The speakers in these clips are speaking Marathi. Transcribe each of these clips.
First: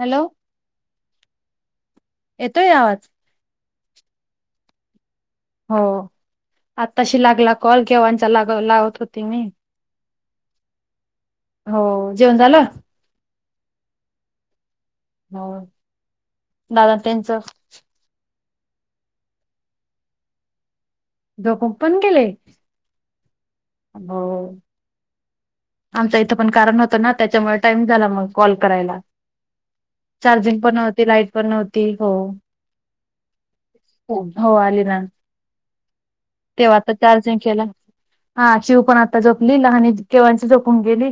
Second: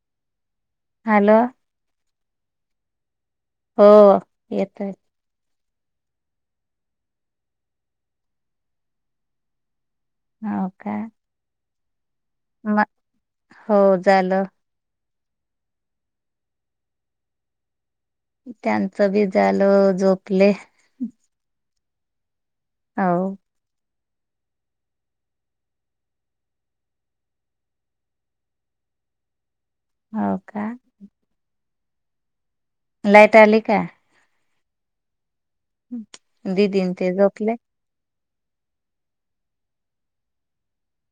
हॅलो हॅलो येतोय आवाज? हो येतंय हो आताशी लागला कॉल, केंव्हाचा लाग लावत होते मी? हो का. हो. जेवण झालं? म हो झालं. हो दादा त्यांचं? त्यांचं बी झालं झोपले झोपून पण केलय हो हो आमच्या इथं पण कारण होतं ना, त्याच्यामुळे टाइम झाला मग कॉल करायला हो चार्जिंग का पण नव्हती लाईट पण नव्ह ते हो. लाईट आली का? हो आली ना. तेव्हा दिदी न आता ते चार्जिंग झोपले? केलं. हा शिव पण आता झोपली लहान केव झोपून गेली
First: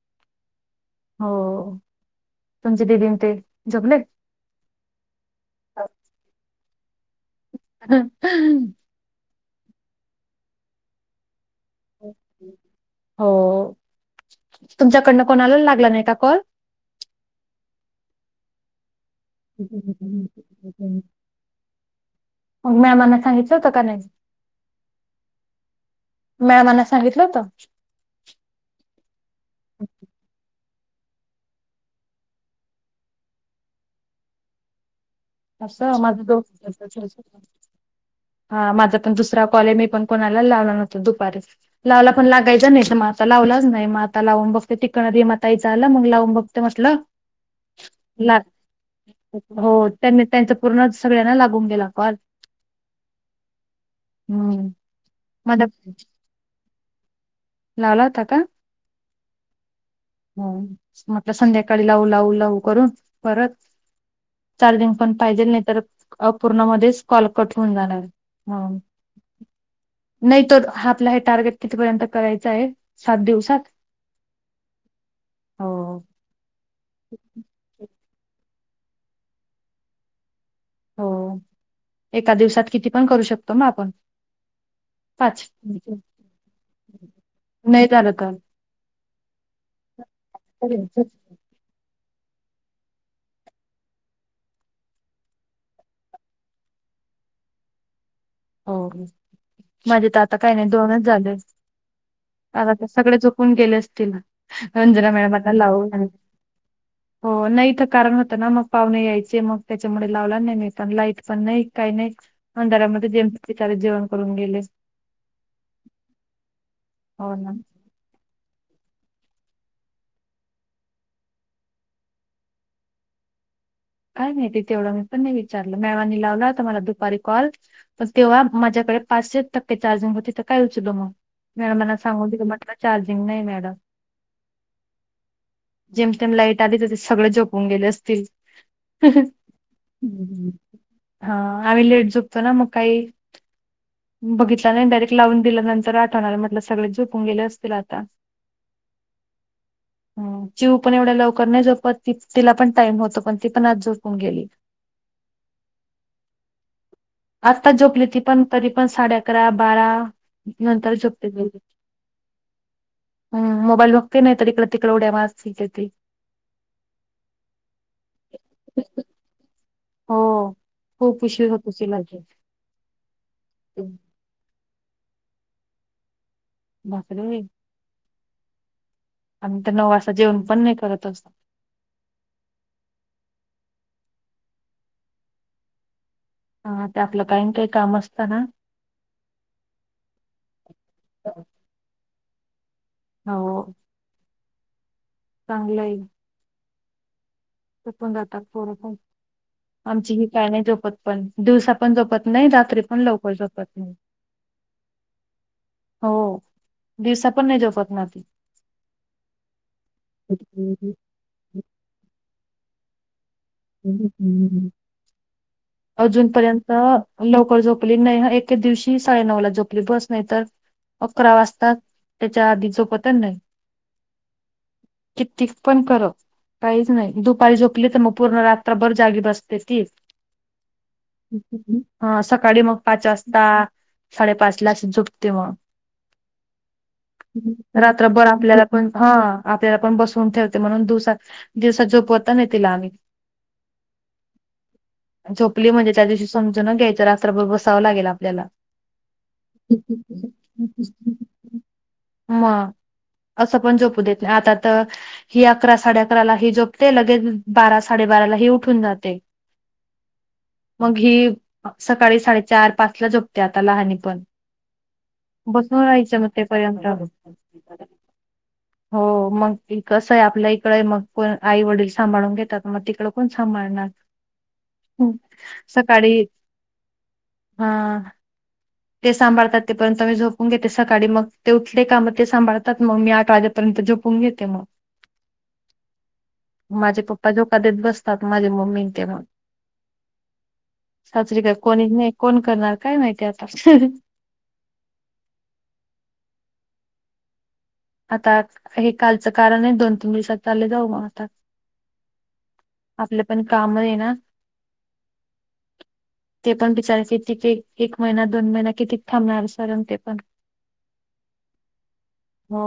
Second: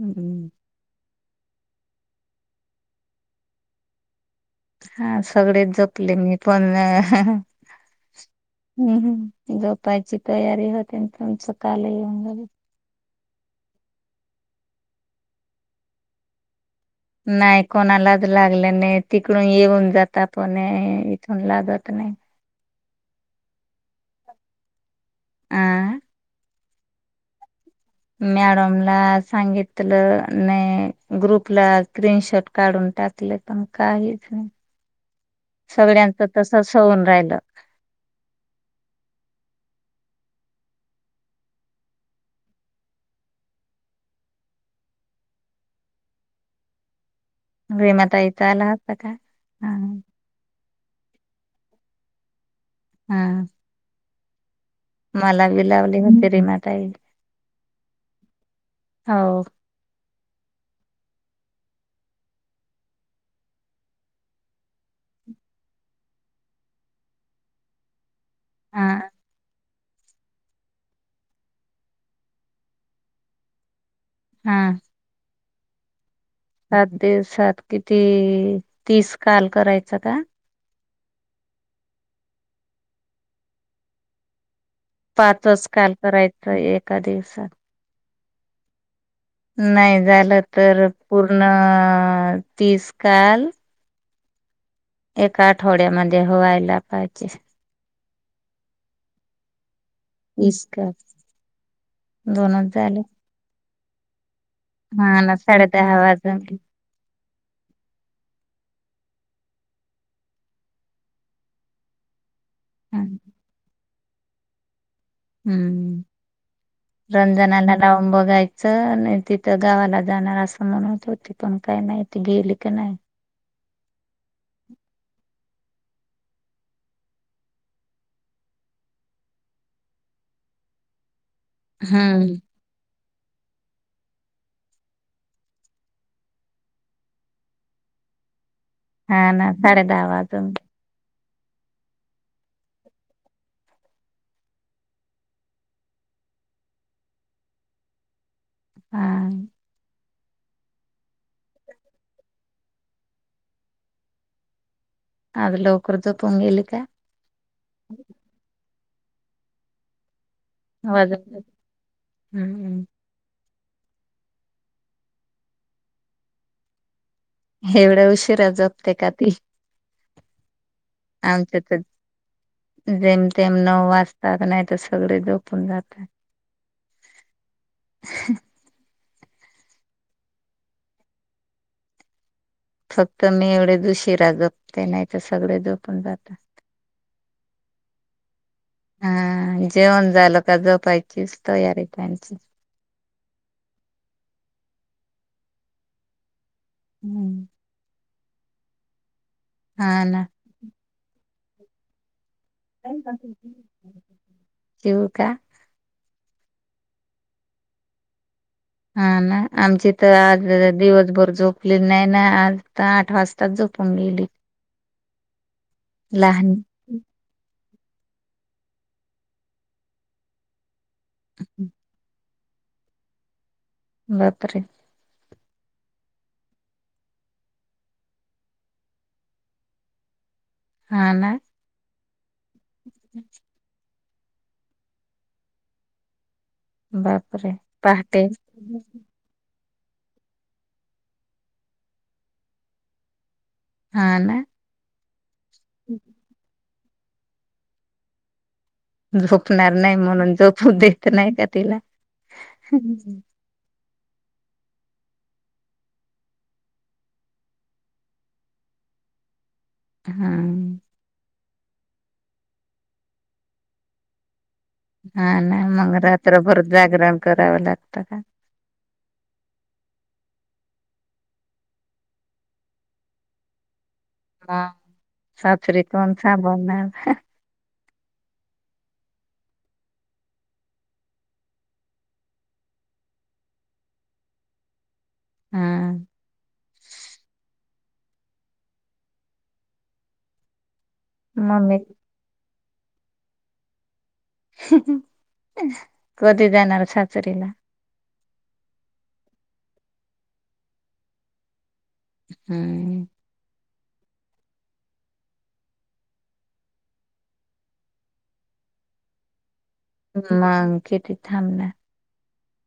हम्म हो तुमची दिदीन ते, झोपले? हा सगळेच झोपले मीच पण हम्म हम्म झोपायची तयारी होतीन तुमच काल हो. येऊन गेला हो तुमच्याकडनं कोणाला लागला नाही का कॉल? नाही कोणालाच लागले नाहीत तिकडून येऊन जाता पण मग इथून लागत नाही. मग मॅमांना सांगितल होतं का नाही? आ? मॅमांना सांगितलं होत. मॅडमला सांगितलं नाही ग्रुपला स्क्रीनशॉट काढून टाकले, पण काहीच नाही अस माझ सगळ्यांच दोन तसच होऊन राहिलं हा माझा पण दुसरा कॉले मी पण कोणाला लावलं नव्हतं दुपारी लावला पण कोणाला लावला नव्हता मी दुपारी? लावला तर लागायचा नाही. तर मग आता लावलाच नाही मग आता लावून बघते टिकणार [unintelligible] माताईच आलं मग लावून बघते म्हटलं. गिरीमा ताईचा आला होता का? हा. नाही. त्यांच पूर्णच सगळ्यांना लागून गेला कॉल. हा. हम्म. मला माझा बी लावली होती रिनाताई. लावला होता का? हो. म्हटलं संध्याकाळी लावू लावू लावू करून परत चार्जिंग पण पाहिजेल नाही, तरअपूर्ण मध्येच कॉल कट होऊन जाणार. हा. नाही. तो आपला हे टार्गेट कितीपर्यंत करायच आहे सात दिवसात! हा. हो हो. सात दिवसात किती? ते तीस कॉल करायचा का? हो. एका दिवसात किती पण करू शकतो ना आपण. पाच पाचच कॉल करायचं एका दिवसात? काल नाही झालं तर पूर्ण अ तीस काल. एका आठवड्यामध्ये व्हायला पाहिजे. हो. माझे तर आता काही तीस नाही काल दोनच झाले. आता दोनच ते झाले सगळे चुकून गेले अस तिन हा ना साडे दहा वाजून हो. नाही तर कारण होतं ना मग पाहुणे यायचे मग त्याच्यामुळे, लावला नाही मी पण लाईट पण नाही काही नाही. अंधारामध्ये जेव ते सारे जेवण करून गेले. हम्म. हो ना रंजनाला लावून बघायच च नाही तिथं गावाला जाणार असं म्हणत होती, पण काय नाही ती गेली का नाही? काय नाही ती तेवढं मी पण ना विचारलं मेळवानी लावला तर मला दुपारी कॉल पण तेव्हा माझ्याकडे पाचशे टक्के चार्जिंग होती तर काय उचलू मग. मॅडमना सांगून हम्म दिली म्हटलं चार्ज रिंग नाही मिळालं जेम तेम लाईट आली सगळे झोपून गेले असतील. हा ना साडे दहा हम्म. वाजून. हा आम्ही लेट झोपतो ना मग काही बघितला नाही डायरेक्ट लावून दिल्या नंतर आठवणार आहे म्हटलं सगळे झोपून गेले असतील आता. हा हम चिऊ पण एवढ्या लवकर नाही झोपत तिला पण टाइम होतो पण ती पण आज झोपून गेली. आज लवकर झोपून गेली काय? आत्ताच झोपली ती पण तरी पण साडे अकरा बारा नंतर झोपते वाजून हम्म हम मोबाईल बघते नाही तर इकडे तिकडे उड्या मारत फिरते ती. एवढया उशिरा झोपते का ती? हो खूप उशीर आमच्या होतो तर तिला जेमतेम नऊ वाजता का नायतर सा सगळे झोपून जातात. बापरे. ह. आम्ही तर नऊ वाजता जेवण पण नाय करत अस फक्त मी एवढेच उशीरा झोपते नाही तर सगळे झोपून जातात. हा ते आपलं कायम काही काम असतं ना. हा जेवण झालं का झोपायचीच तयारीत हाय मी. अच् हो. चागलयं. हम्म. मग आता पोर प हा आमची ना ही काय नाय झोपत. पण दिवसा पण झोपत. न‌ई रात्री पण लवकर झोपत न‌ईत. ठेवू का हो दिवसा पण नाय झोपत ना ती. हा ना आमची तर आज दिवसभर झोपली नाही ना आज. आठ वाज अजून लहान पर्यंत लवकर झोप. झोपली नाही ना एके दिवशी साडेनऊ ला झोपली बस नाही तर. अकरा वाजतात. त्याच्या आधी झोपतच नाय. बापरे. किती पण कर काहीच नाही दुपारी झोपली तर मग. पूर्ण रात्रभर जागी बसते ती. हा ना ह् हम् हा सका सकाळी मग पाच वाजता. साडेपाचलाच झोपती मग. बापरे पहाटे रात्रभर आपल्याला पण हा आप त्याला पण बसवून ठेवते म्हणून दुसा दिवसाात झोपवता. न तिला आम्ही हा ना झोपली म्हणजे त्या दिवशी समज घ्यायच रात्रर बसावं लागेल. आपल्याला झोपणार नाही म्हणून झोपू देत नाही का तिला? मग असं पण झोपू देत नाही, आता तर हि अकरा- साडे अकराला हि झोपते, लगेच बारा स साडेबाराला ही उठून जाते. हा मग हि सकाळी साडेचार-पाच ला झो पते, आता लहाने पण हा ना बसून मग, राहायचं रात्रभर तेपर्यंत जागरण करावं लागतं का. हो, मग कसं आहे आपल्या इकडे आहे मग कोण आई वडील सांभाळून घेतात. मग तिकडं कोण सांभाळणार. हा, हं. सासरी कोण सकाळी सांभाळणार हा. हा ते सांभाळतात तेपर्यंत मी ते सांभाळतात तेपर्यंत मी झोपून घेते, सकाळी मग ते उठले का मग ते सांभाळतात मग मी आठ वाजेपर्यंत झोपून घेते मग. हा माझे पप्पा झो का देत बस असतात माझे मम्मी न ते मग. सासरी काय मम्मी कोणीच नाही, कोण करणार. काय माहिती आत हूं हूं हूं हूं कधी जाणार सासरीला? आता हे कालचं कारण आहे, दोन तीन दिवसात चालले जाऊ मग आता. हम् आपले पण काम आहे ना, ते पण बिचारे किती एक महिना दोन महिना कितीक थांबणार. सरण ते पण मग किती थांबना? हो,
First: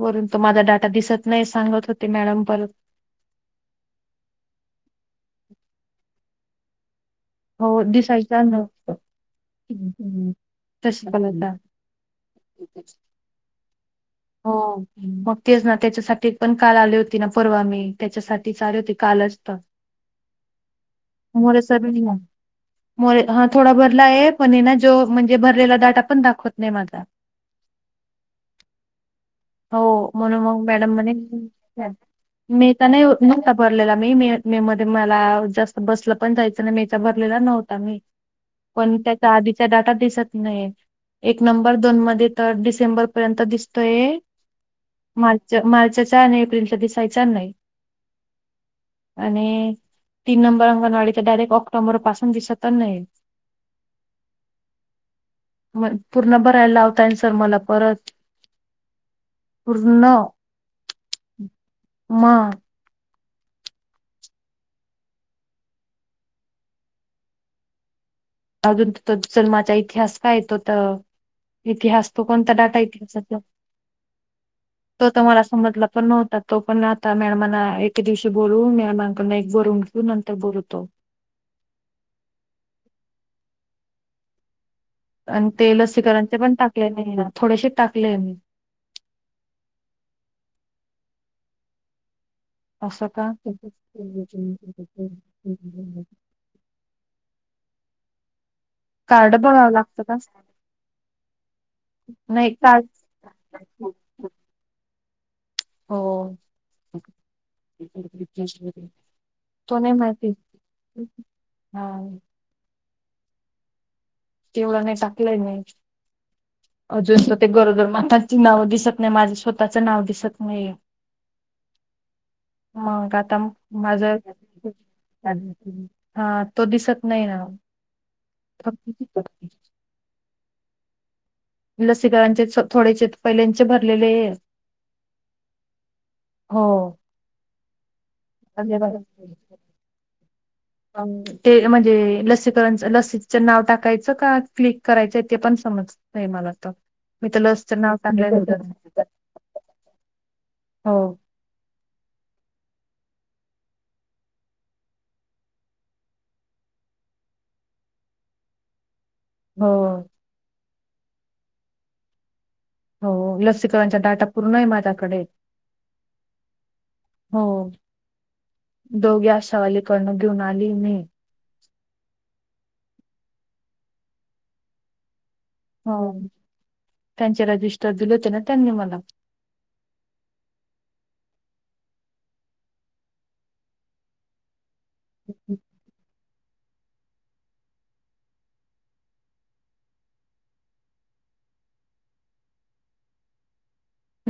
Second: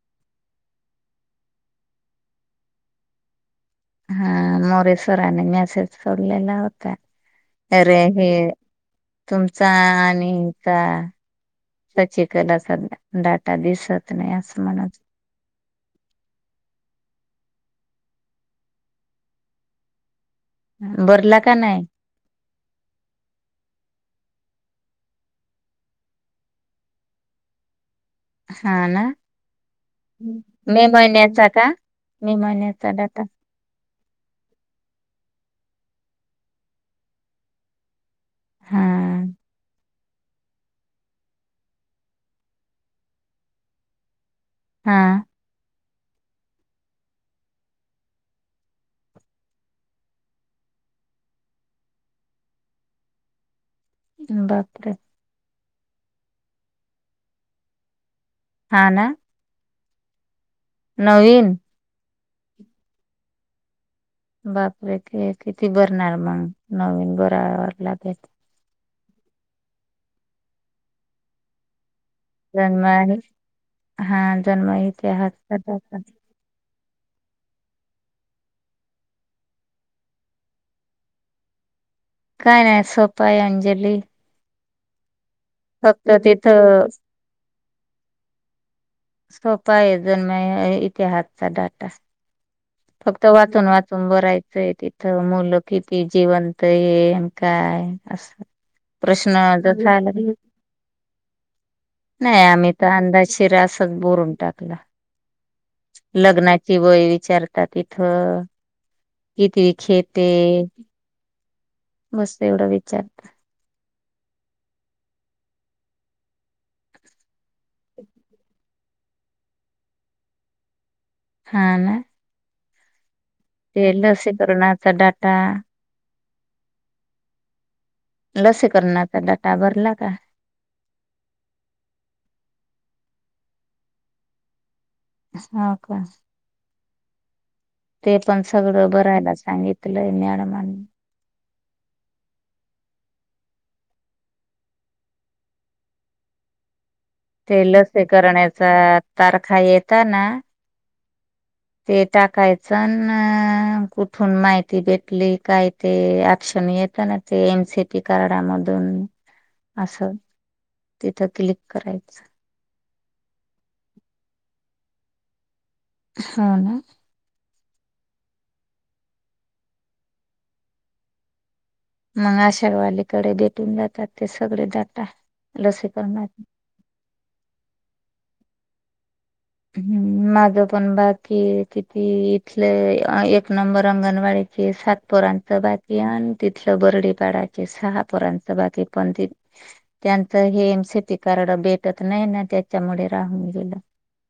वरून तो माझा डाटा दिसत नाही, सांगत होते मॅडम परत. हा, मोरे सरानी मॅसेज सोडलेला होता. हो अरे हे, दिसायचा न तुमचा आणि हिचा तशी कलता सचिकलाचा डाटा दिसत. ते नाही हो असं म्हणत. मग तेच ना त्याच्यासाठी पण काल आली होती ना परवा मी. त्याच्यासाठीच आले होते कालच तर. बरला का मोरे नाही? सर मोरे, हा थोडा भरला आहे पण हाय ना जो म्हणजे भरलेला डाटा पण दाखवत नाही माझा. हा ना. हो, म्हणून मग मे मॅडम म्हणे महिन्याचा का? मे मीता महिन्याचा नाही डाटा न्हवता भरलेला. मी, मे-मे मध्ये मला जास्त बसलं. पण जायचं नाही मे चा भरलेला नव्हता मी. हा पण त्याच्या आधीच्या डाटा दीस एक नंबर दोन मधे येत डिसेंबरर त ये हा मालच्या मालच्या जाने, एप्रिलच दिसायच नाही. आणि तीन नंबर अंगणवाडीच डायरेक्ट ऑक्टोबर पासून दिसतच नाही. बापरे! मग पूर्ण भरायला लावतायना सर मला परत. हा ना पूर्ण नवीन? म. बापरे ते किती भरणार मग. नवीन भराया वर लागेल. जलमाचा इतिहास काय येतो तर इतिहास तो कोणता डाटा जन्म हा जन्म तो त इतिहास मला समजला करायचा. पण नव्हता तो पण आता मॅडमांना एके दिवशी बोलवून मॅडमांकडन एक बोलून घेऊ नंतर बोलतो. काय नाही सोपा आहे म्हणजे लई आणि ते लसीकरणचे पण टाकले तिथं नाहीये. थोडेसे टाकले मी. सोपा आहे जनमया इतिहासचा डाटा. असं फक्त का वाचून वाचून भरायचंय तिथं, मुलं किती जिवंत आहे अन् काय असं कार्ड प्रश्न बघावं जर लागतं झाला. का नाई नाही आम्ही तर कार्ड अंदाजी शिरा असच भरून टाकला. हो लग्नाची वय विचार तर तिथं किती तो नाही शेत माहिती आहे. हा बस एवढा विचार तेवढं नाही टाकलंय नाही. अजून ते गरोदर मातांची नावं दिसत नाही माझं स्वतःच नाव दिसत नाहीये. हा ना मग आत ते लसीकरणाचा डाटा हा तो दिसत नाही ना ओ. लसीकरणात डाटा भरला का? लसीकरांचेच थोड्यांचे पहिल्यांचे भरलेले आहे. ह का? हो. ते पण सगळं भरायला सांगितलंय मॅडमांनी. ते म्हणजे लसीकरणच लसीचं नाव टाकायचं का क्लिक करायचं ते पण समजत नाही मला तर मी तर ते लसचं नाव लसी टाकलं करण्याचा तारखा येत ना हो ते टाकायचं अन् कुठून माहिती भेटली काय ते ऍक्शन येतं ना ते एमसीटी करणामधून हो. तिथं क्लिक करायचं. हो. लसीकरणच्या डाटा पूर्णये माझ्याकडे. हा ना. हो.. दोघे आश्यावालि कडन घेऊन आली मी. मग आश्यावालि कडे भेटून जातात. ते सगळे जाता. हो त्यांच्याला दुष्ट जुल केल. त्यांनी मला. ह् माझ पण बाकी किती इथले एक नंबर अंगणवाडी सातपोरांचं बाकी आणि तिथलं बर्डीपाडाचे सहा पोरांचं बाकी. पण त्यांच हेम शेती कारण भेटत नाही ना.. त्याच्यामुळे राहून गेलं.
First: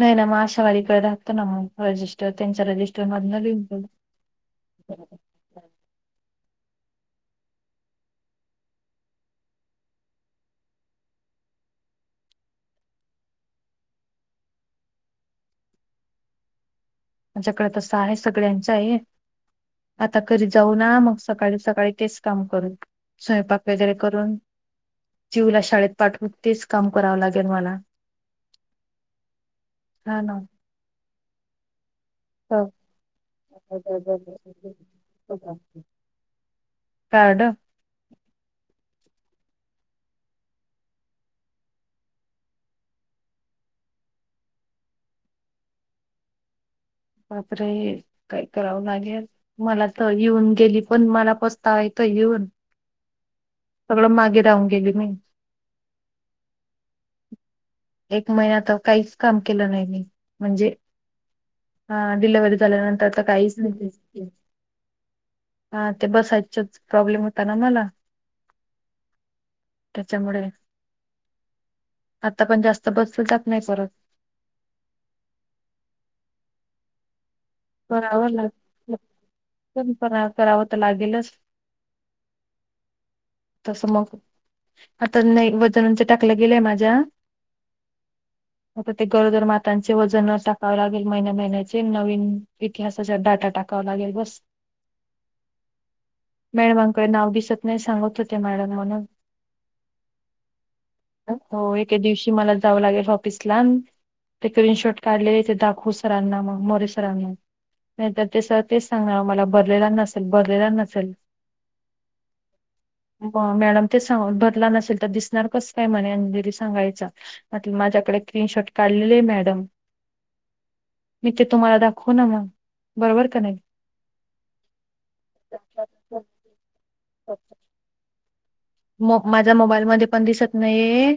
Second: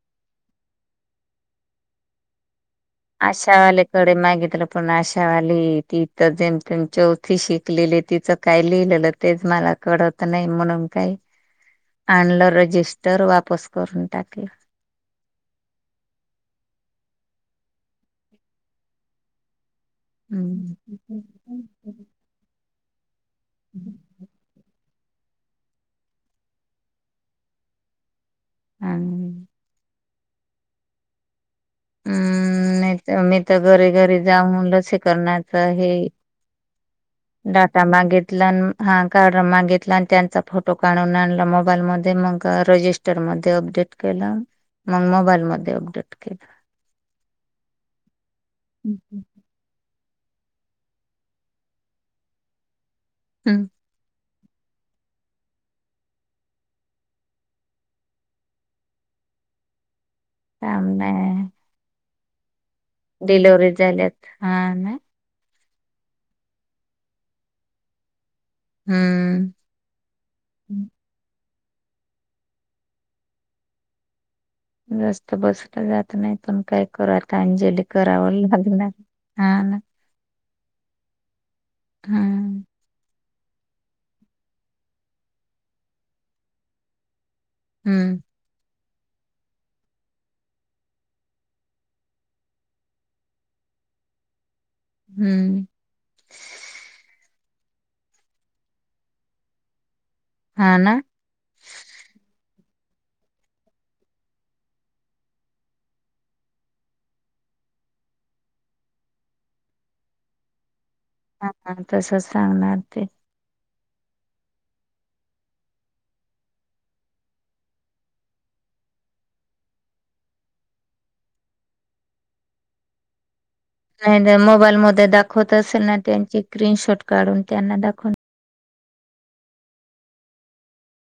नाही.. ना म आशावारीकडे राहत ना.. रजिस्टर त्याच्या रजिस्टर मधनं लिहून दिलं आशावालेकडे मागितलं पण.. आशावाली तीथ जे चौथी शिकलेली. तिचं काय लिहिलेलं तेच मला कळत नाही. म्हणून काही आणलं रजिस्टर वापस करून टाकल. माझ्याकड तसं आहे. सगळ्यांचये. आता कधी हम्म जाऊ ना.. मग सकाळी सकाळी तेच काम करीन. स्वयंपाक वगैरे करून जीवला शाळेत पाठवू. तेच काम करावं लागेल मला. ह्म्म. हा ना. हो. ह्म्म.. नाही मी तर घरी घरी जाऊन लसीकरणाच हे कार्ड डाटा मागीतला हा. कार्ड मागितला. आणि त्यांचा फोटो काढून आणला. मोबाईल मध्ये मग रजिस्टर मध्ये अपडेट केलं. मग मोबाईल मध्ये अपडेट केलं. मात्र हे काही करावं हम्म. लागेल मला येऊन गेली. पण मला पस्तावा येतोय येऊन. हम्म सगळं मागे राहून गेली मी. एक महिना तर काहीच काम केलं नाही मी. काम नाय हा डिलेव्हरी झाल्यानंतर तर काहीच डिलेव्हरी झाल्यात. नाही हा ना-' हा ते बसायचच प्रॉब्लेम होता ना मला. ह्म्म. त्याच्यामुळे आता पण जास्त बसल जात नाही परत. जास्त बसलं जात नाही. पण काय करल. अंजली. करावं लाग [unintelligible] पण करा- करावं तर लागेलच. ह्म्म. तस मग आता नाही. वजनांच टाकलं गेलंय माझ्या ह्म्म. आता ते गरोदर मातांचे वजन टाकावे लागेल महिन्या महिन्याचे नवीन इतिहासाचा डाटा टाकावा लागेल बस हम्म मॅडमांकडे नाव दिसत नाही सांगत होतिया मॅडम म्हण हा ना. हो एके दिवशी मला जावं लागेल ऑफिसलान ते स्क्रीनशॉर्ट काढलेले ते दाखवू सरांना, मग मोरे सरांना नाही तर ते सरं तेच सांगणार मला भरलेला नसेल भरलेला नसेल, हा हा तसच सांगणार ते तेच सांगाव भरला नसेल तर दिसणार कस काय म्हने? अंजली सांगायच म्हटलं माझ्याकडे स्क्री नशॉट काढलेले आहे मॅडम. मी ते तुम्हाला दाखवू ना म बरोबर का नाही? नाही नाही मोबाईल मध्ये दाखवत असेल ना त्यांची स्क्रीनशॉट काढून त्यांना दाखव [unintelligible] म माझ्या मोबाईल मध्ये पण दिसत नाहीये,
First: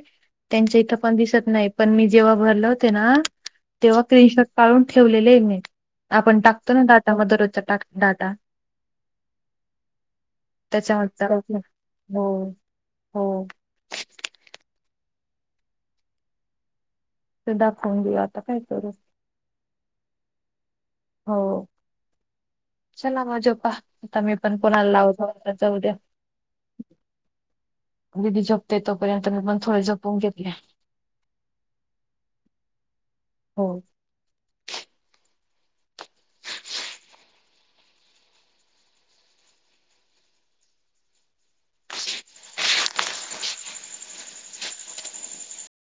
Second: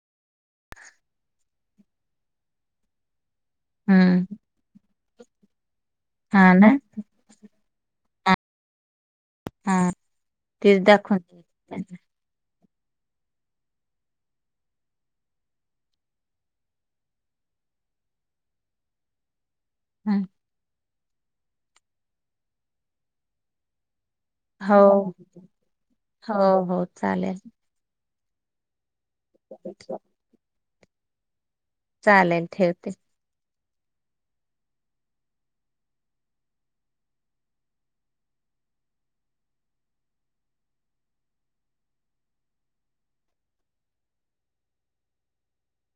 त्यांच्या इथं पण दिसत नाही, पण मी जेव्हा भरल होते ना- तेव्हा हम्म स्क्रीनशॉट काढून ठेवलेलेए मी आपण टाकतो ना डाटामध्ये रोजचा टाक डाटा हा -ते दाखवून [unintelligible] पण होय हो ते दाखवून देऊया आता काय करू? हा हो -चला मजा पहा - हो, हो, हो चालेल दिदी झोपतेत तोपर्यंत मी पण थोडे झोपून घेतले. चालेल ठेवते. हो